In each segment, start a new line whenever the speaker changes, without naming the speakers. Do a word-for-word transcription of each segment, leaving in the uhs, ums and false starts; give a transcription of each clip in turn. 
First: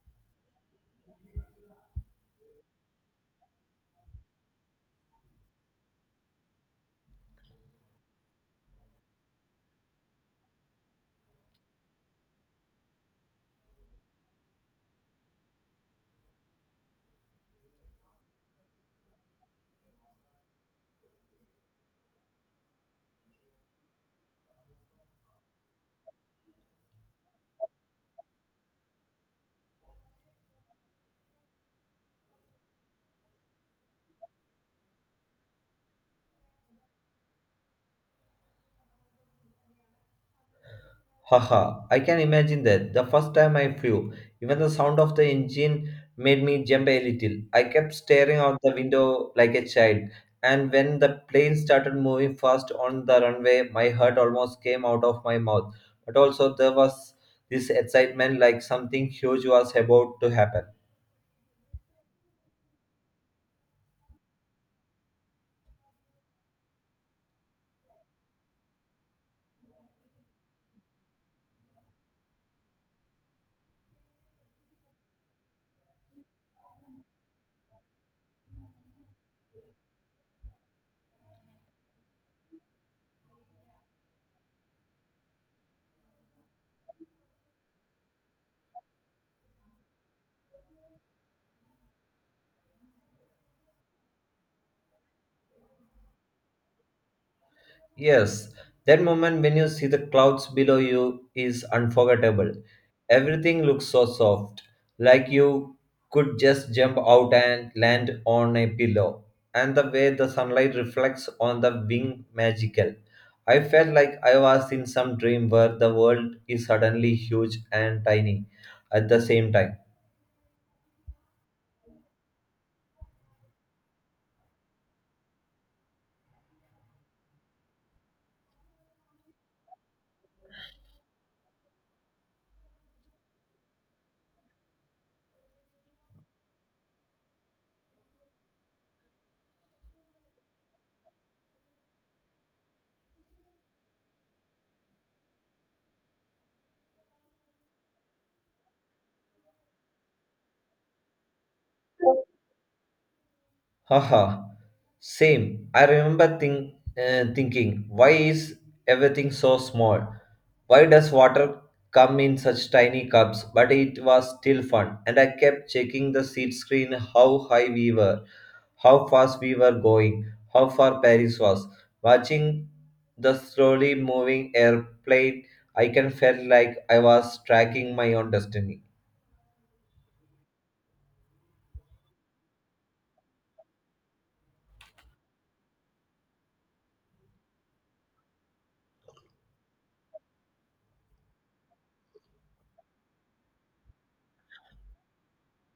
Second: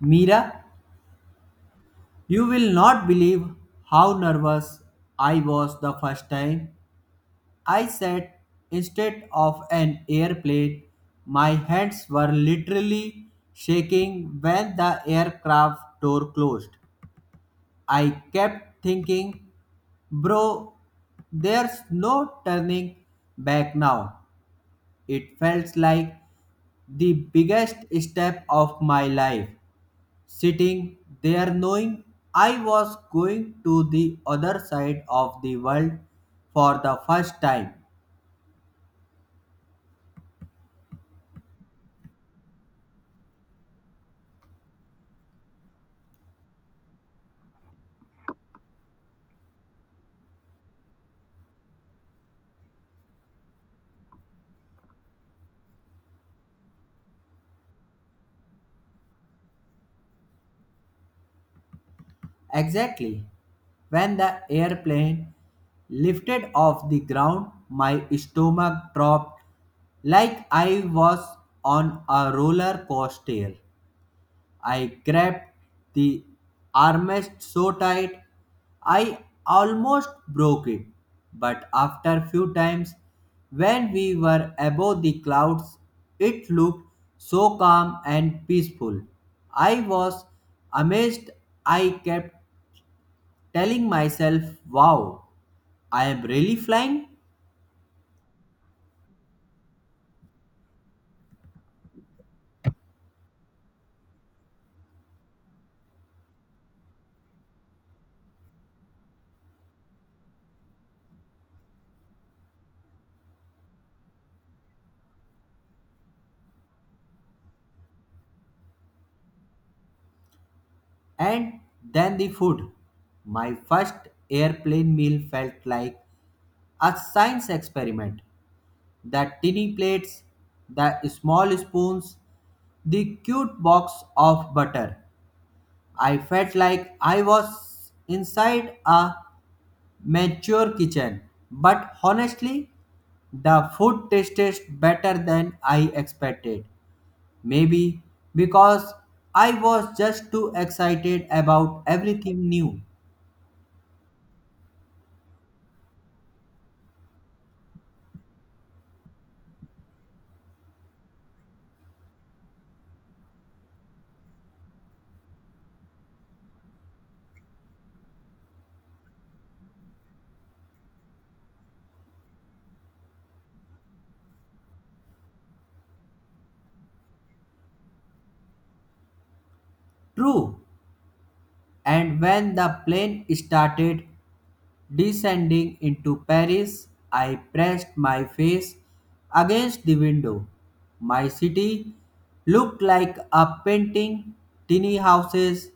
Mira, you will not believe how nervous I was the first time I sat instead of an airplane. My hands were literally shaking when the aircraft door closed. I kept thinking, bro, there's no turning back now. It felt like the biggest step of my life, sitting there knowing I was going to the other side of the world for the first time.
Haha, I can imagine that. The first time I flew, even the sound of the engine made me jump a little. I kept staring out the window like a child, and when the plane started moving fast on the runway, my heart almost came out of my mouth. But also, there was this excitement like something huge was about to happen.
Exactly. When the airplane lifted off the ground, my stomach dropped like I was on a roller coaster. I grabbed the armrest so tight I almost broke it. But after few times when we were above the clouds it looked so calm and peaceful. I was amazed. I kept telling myself, wow, I am really flying.
Yes, that moment when you see the clouds below you is unforgettable. Everything looks so soft, like you could just jump out and land on a pillow. And the way the sunlight reflects on the wing magical. I felt like I was in some dream where the world is suddenly huge and tiny at the same time.
And then the food. My first airplane meal felt like a science experiment. The tinny plates, the small spoons, the cute box of butter. I felt like I was inside a mature kitchen, but honestly, the food tasted better than I expected. Maybe because I was just too excited about everything new.
Haha, same. I remember think, uh, thinking, why is everything so small? Why does water come in such tiny cups? But it was still fun, and I kept checking the seat screen how high we were, how fast we were going, how far Paris was. Watching the slowly moving airplane, I can felt like I was tracking my own destiny.
True, and when the plane started descending into Paris, I pressed my face against the window. My city looked like a painting, tiny houses,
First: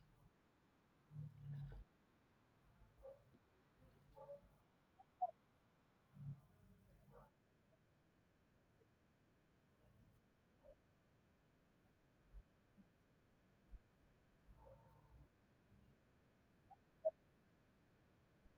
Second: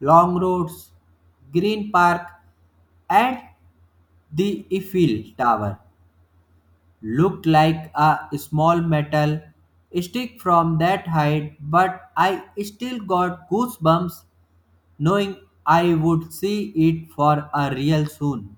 long roads, green park, and the Eiffel Tower looked like a small metal stick from that height, but I still got goosebumps knowing I would see it for a real soon.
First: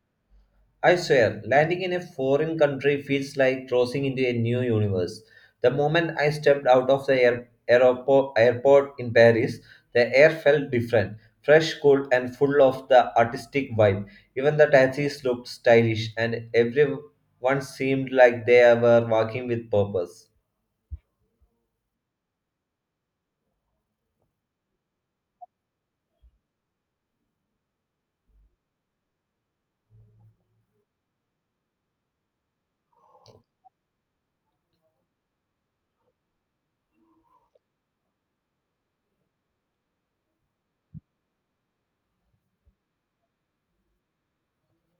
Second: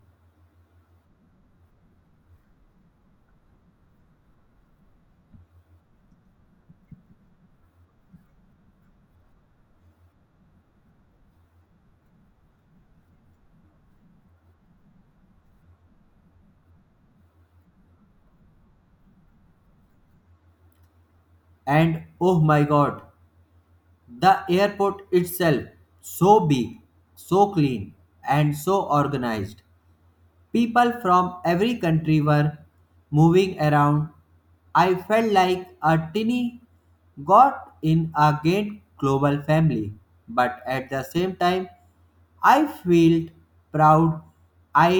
I swear, landing in a foreign country feels like crossing into a new universe. The moment I stepped out of the air, aeropo- airport in Paris, the air felt different, fresh, cool, and full of the artistic vibe. Even the taxis looked stylish, and everyone seemed like they were walking with purpose.
And oh my god, the airport itself, so big, so clean, and so organized. People from every country were moving around. I felt like a tiny got in a great global family, but at the same time, I felt proud. I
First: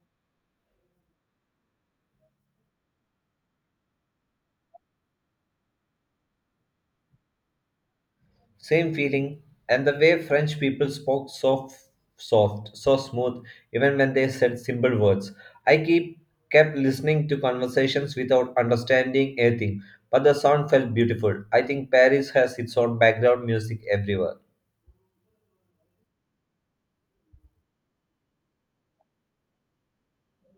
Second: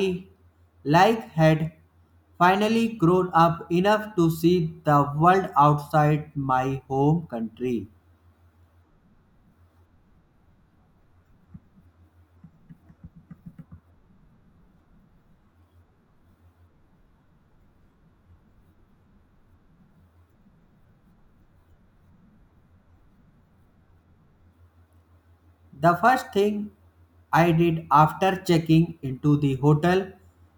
like had finally grown up enough to see the world outside my home country.
Same feeling, and the way French people spoke so f- soft, so smooth, even when they said simple words. I keep kept listening to conversations without understanding anything, but the sound felt beautiful. I think Paris has its own background music everywhere.
The first thing I did after checking into the hotel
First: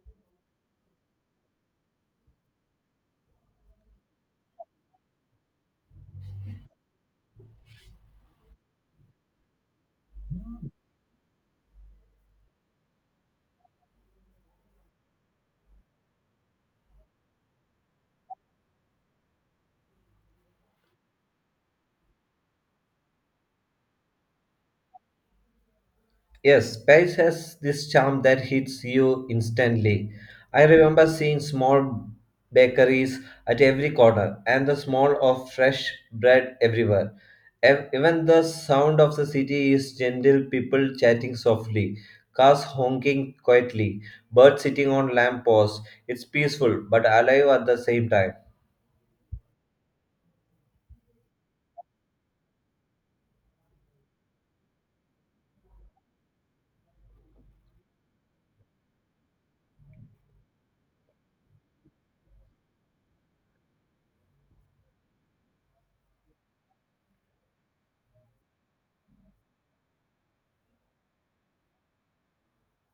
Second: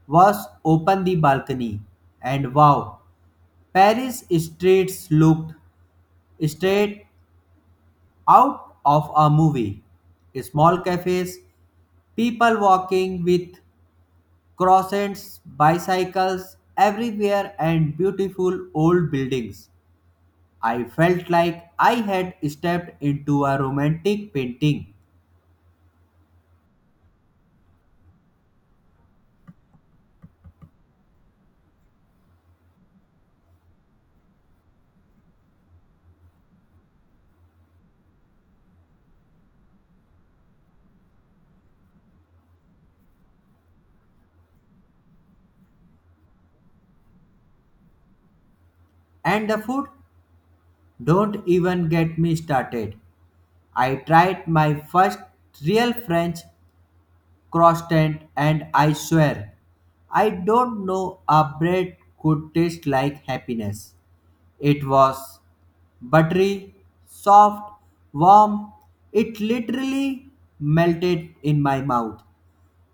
was open the balcony, and wow, Paris streets looked straight out of a movie. Small cafes, people walking with croissants, bicycles everywhere and beautiful old buildings. I felt like I had stepped into a romantic painting.
Yes, Paris has this charm that hits you instantly. I remember seeing small bakeries at every corner and the smell of fresh bread everywhere. Ev- Even the sound of the city is gentle, people chatting softly, cars honking quietly, birds sitting on lamp posts. It's peaceful but alive at the same time.
And the food, don't even get me started. I tried my first real French croissant and I swear, I don't know a bread could taste like happiness. It was buttery, soft, warm. It literally melted in my mouth.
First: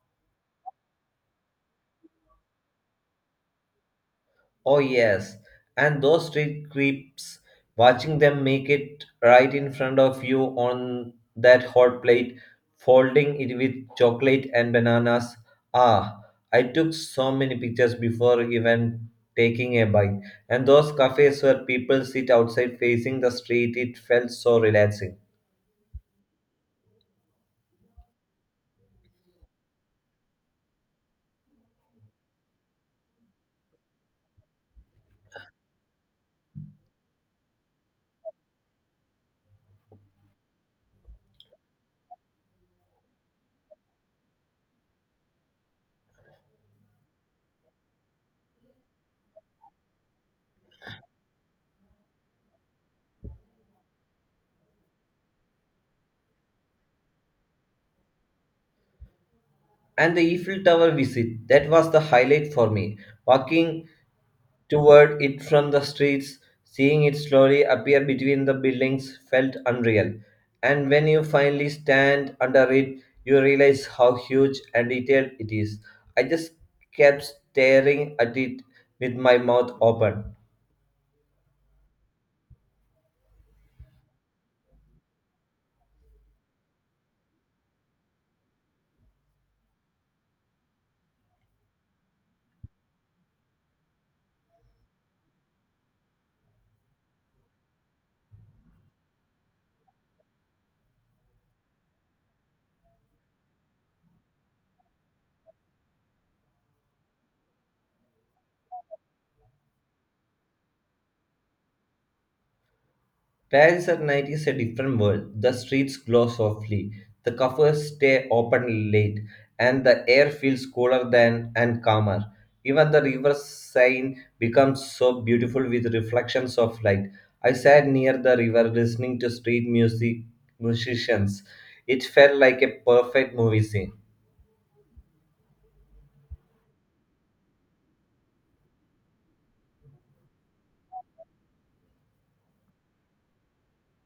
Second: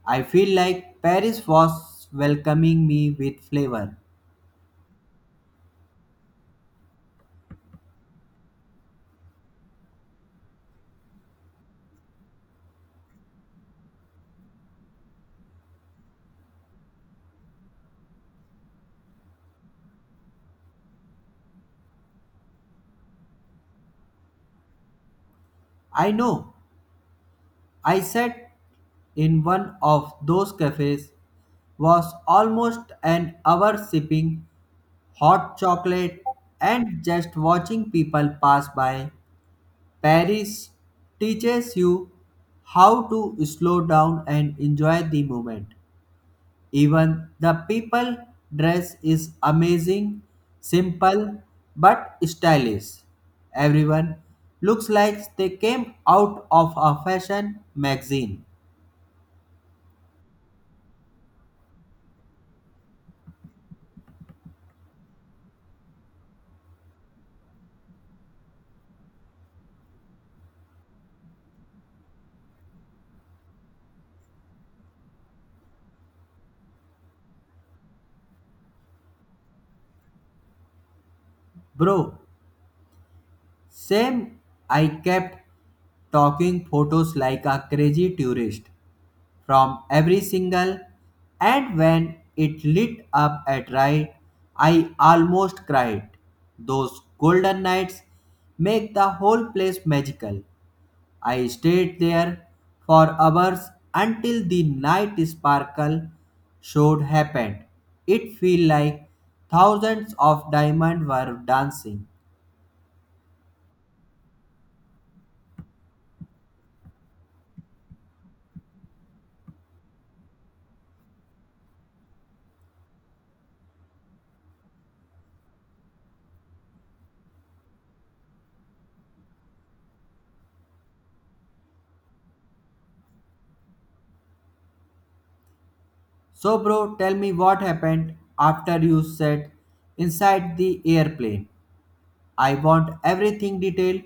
I feel like Paris was welcoming me with flavor.
Oh, yes. And those street creeps, watching them make it right in front of you on that hot plate, folding it with chocolate and bananas. Ah, I took so many pictures before even taking a bite. And those cafes where people sit outside facing the street, it felt so relaxing.
I know I sat in one of those cafes, was almost an hour sipping hot chocolate and just watching people pass by. Paris teaches you how to slow down and enjoy the moment. Even the people dress is amazing, simple but stylish. Everyone looks like they came out of a fashion magazine.
And the Eiffel Tower visit, that was the highlight for me. Walking toward it from the streets, seeing it slowly appear between the buildings felt unreal. And when you finally stand under it, you realize how huge and detailed it is. I just kept staring at it with my mouth open.
Bro, same, I kept talking photos like a crazy tourist from every single, and when it lit up at right, I almost cried. Those golden nights make the whole place magical. I stayed there for hours until the night sparkle show happened. It felt like thousands of diamonds were dancing.
Paris at night is a different world. The streets glow softly, the cafes stay open late, and the air feels cooler than and calmer. Even the river Seine becomes so beautiful with reflections of light. I sat near the river listening to street music musicians. It felt like a perfect movie scene.
So, bro, tell me what happened after you sat inside the airplane. I want everything detailed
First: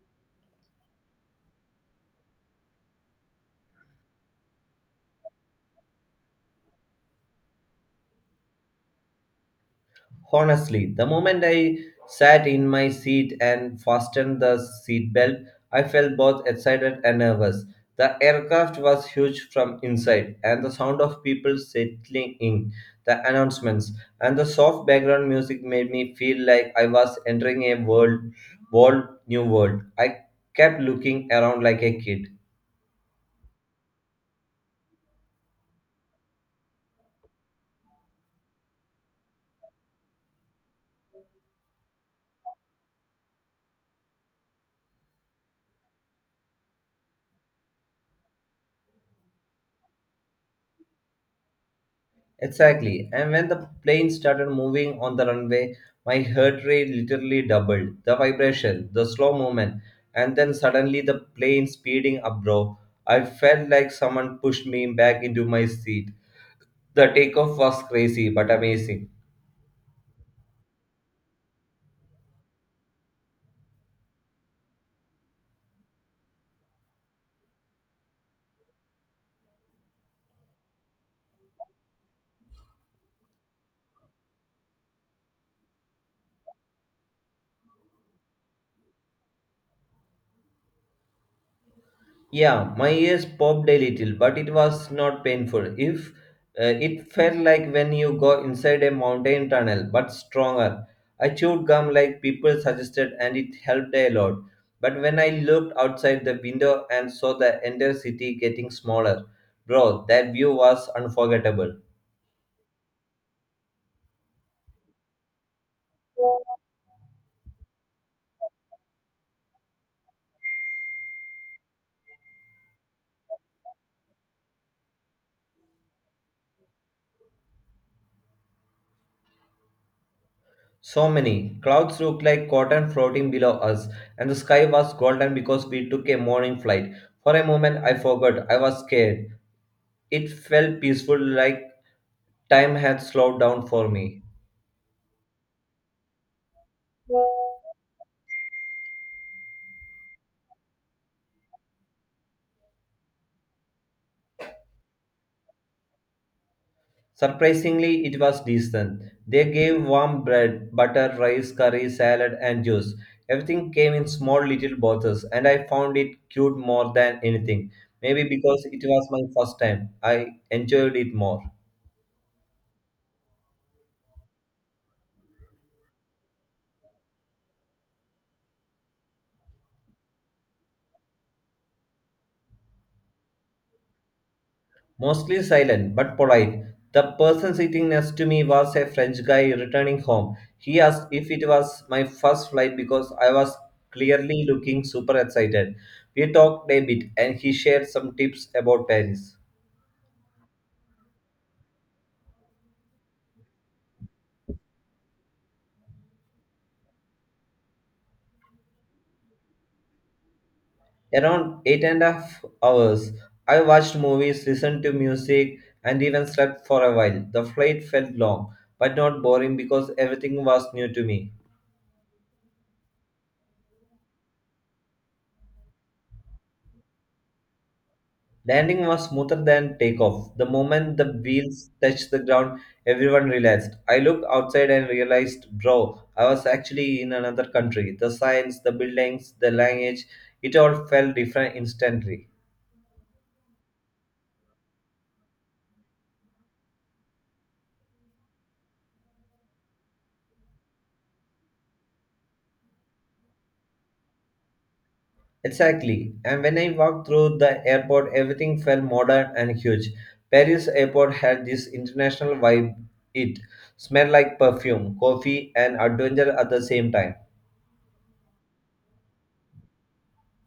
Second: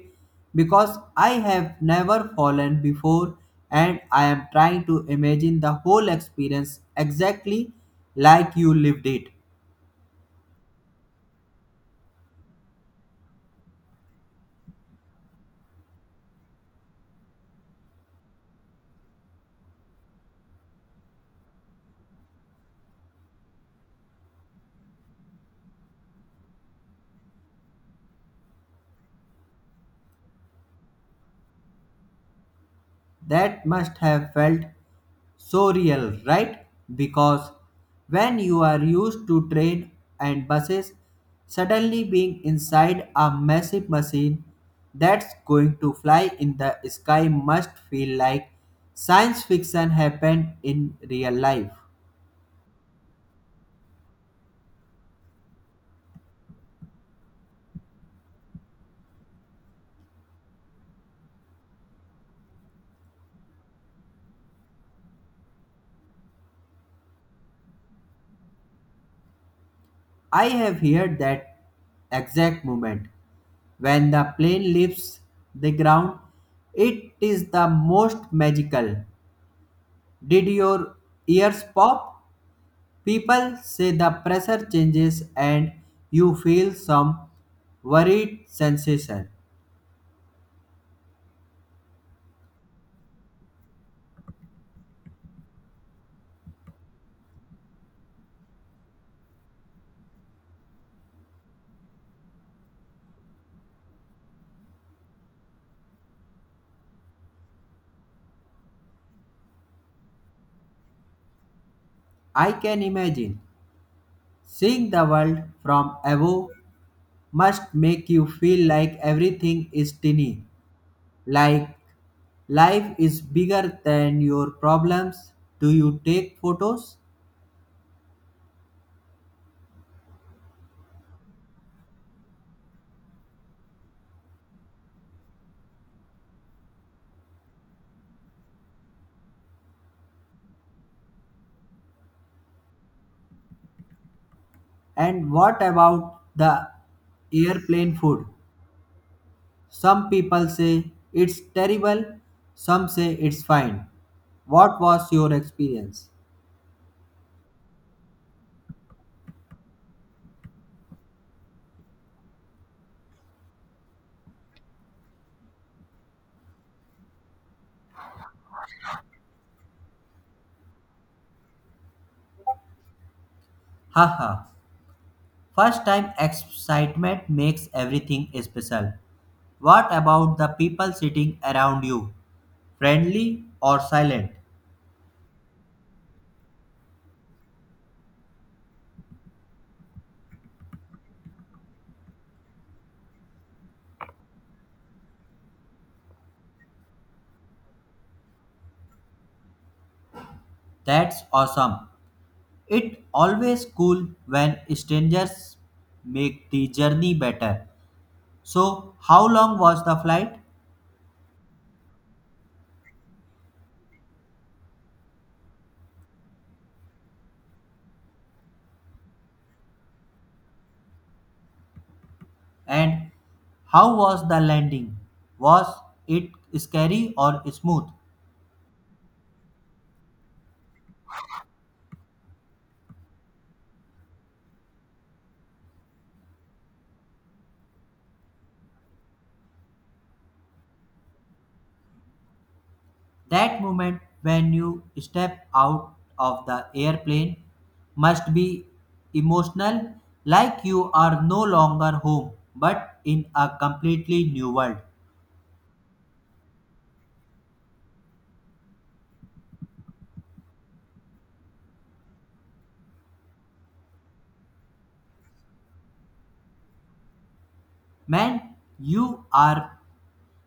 because I have never fallen before and I am trying to imagine the whole experience exactly like you lived it.
Honestly, the moment I sat in my seat and fastened the seatbelt, I felt both excited and nervous. The aircraft was huge from inside, and the sound of people settling in, the announcements, and the soft background music made me feel like I was entering a world, world new world. I kept looking around like a kid.
That must have felt so real, right? Because when you are used to train and buses, suddenly being inside a massive machine that's going to fly in the sky must feel like science fiction happened in real life.
Exactly. And when the plane started moving on the runway, my heart rate literally doubled. The vibration, the slow movement, and then suddenly the plane speeding up, bro. I felt like someone pushed me back into my seat. The takeoff was crazy but amazing.
I have heard that exact moment when the plane leaves the ground, it is the most magical. Did your ears pop? People say the pressure changes and you feel some worried sensation.
Yeah, my ears popped a little, but it was not painful. If uh, It felt like when you go inside a mountain tunnel, but stronger. I chewed gum like people suggested, and it helped a lot. But when I looked outside the window and saw the entire city getting smaller, bro, that view was unforgettable.
I can imagine. Seeing the world from above must make you feel like everything is tiny, like life is bigger than your problems. Do you take photos?
So many clouds looked like cotton floating below us, and the sky was golden because we took a morning flight. For a moment, I forgot I was scared. It felt peaceful, like time had slowed down for me.
And what about the airplane food? Some people say it's terrible, some say it's fine. What was your experience?
Surprisingly, it was decent. They gave warm bread, butter, rice, curry, salad, and juice. Everything came in small little bottles, and I found it cute more than anything. Maybe because it was my first time, I enjoyed it more.
Haha, first time excitement makes everything special. What about the people sitting around you? Friendly or silent?
Mostly silent, but polite. The person sitting next to me was a French guy returning home. He asked if it was my first flight because I was clearly looking super excited. We talked a bit and he shared some tips about Paris.
That's awesome. It always cool when strangers make the journey better. So, how long was the flight?
Around eight and a half hours, I watched movies, listened to music, and even slept for a while. The flight felt long, but not boring because everything was new to me.
And how was the landing? Was it scary or smooth?
Landing was smoother than takeoff. The moment the wheels touched the ground, everyone relaxed. I looked outside and realized, bro, I was actually in another country. The signs, the buildings, the language, it all felt different instantly.
That moment when you step out of the airplane must be emotional, like you are no longer home but in a completely new world.
Exactly. And when I walked through the airport, everything felt modern and huge. Paris airport had this international vibe. It smelled like perfume, coffee, and adventure at the same time.
Man, you are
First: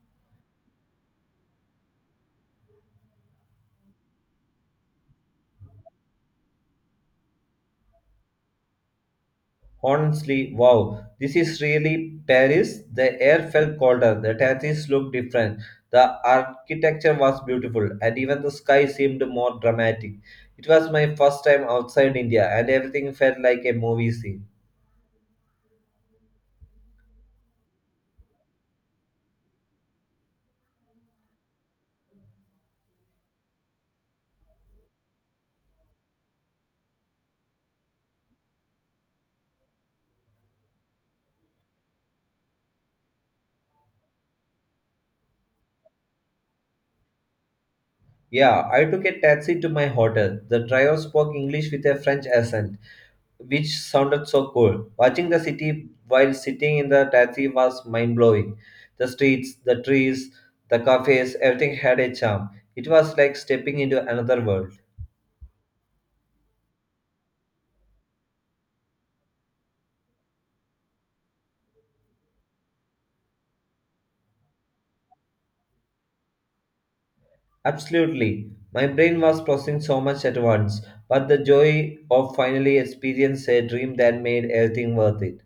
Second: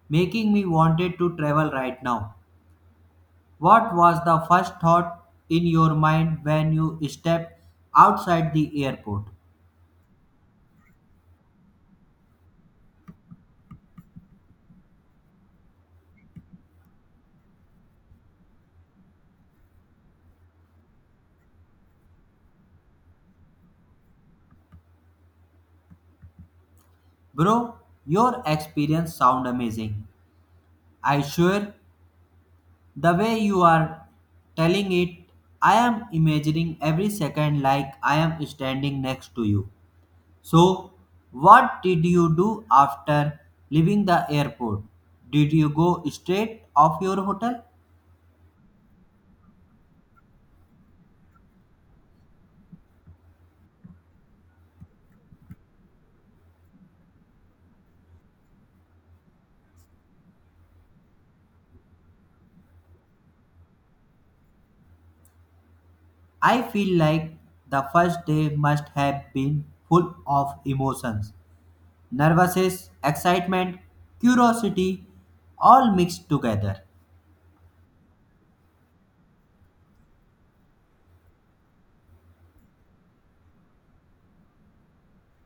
making me wanted to travel right now. What was the first thought in your mind when you stepped outside the airport?
Honestly, wow, this is really Paris. The air felt colder, the tattoos looked different, the architecture was beautiful, and even the sky seemed more dramatic. It was my first time outside India, and everything felt like a movie scene.
Bro, your experience sound amazing. I sure the way you are telling it, I am imagining every second like I am standing next to you. So, what did you do after leaving the airport? Did you go straight off your hotel?
Yeah, I took a taxi to my hotel. The driver spoke English with a French accent, which sounded so cool. Watching the city while sitting in the taxi was mind blowing. The streets, the trees, the cafes, everything had a charm. It was like stepping into another world.
I feel like the first day must have been full of emotions, nervousness, excitement, curiosity, all mixed together.
Absolutely. My brain was processing so much at once, but the joy of finally experiencing a dream that made everything worth it.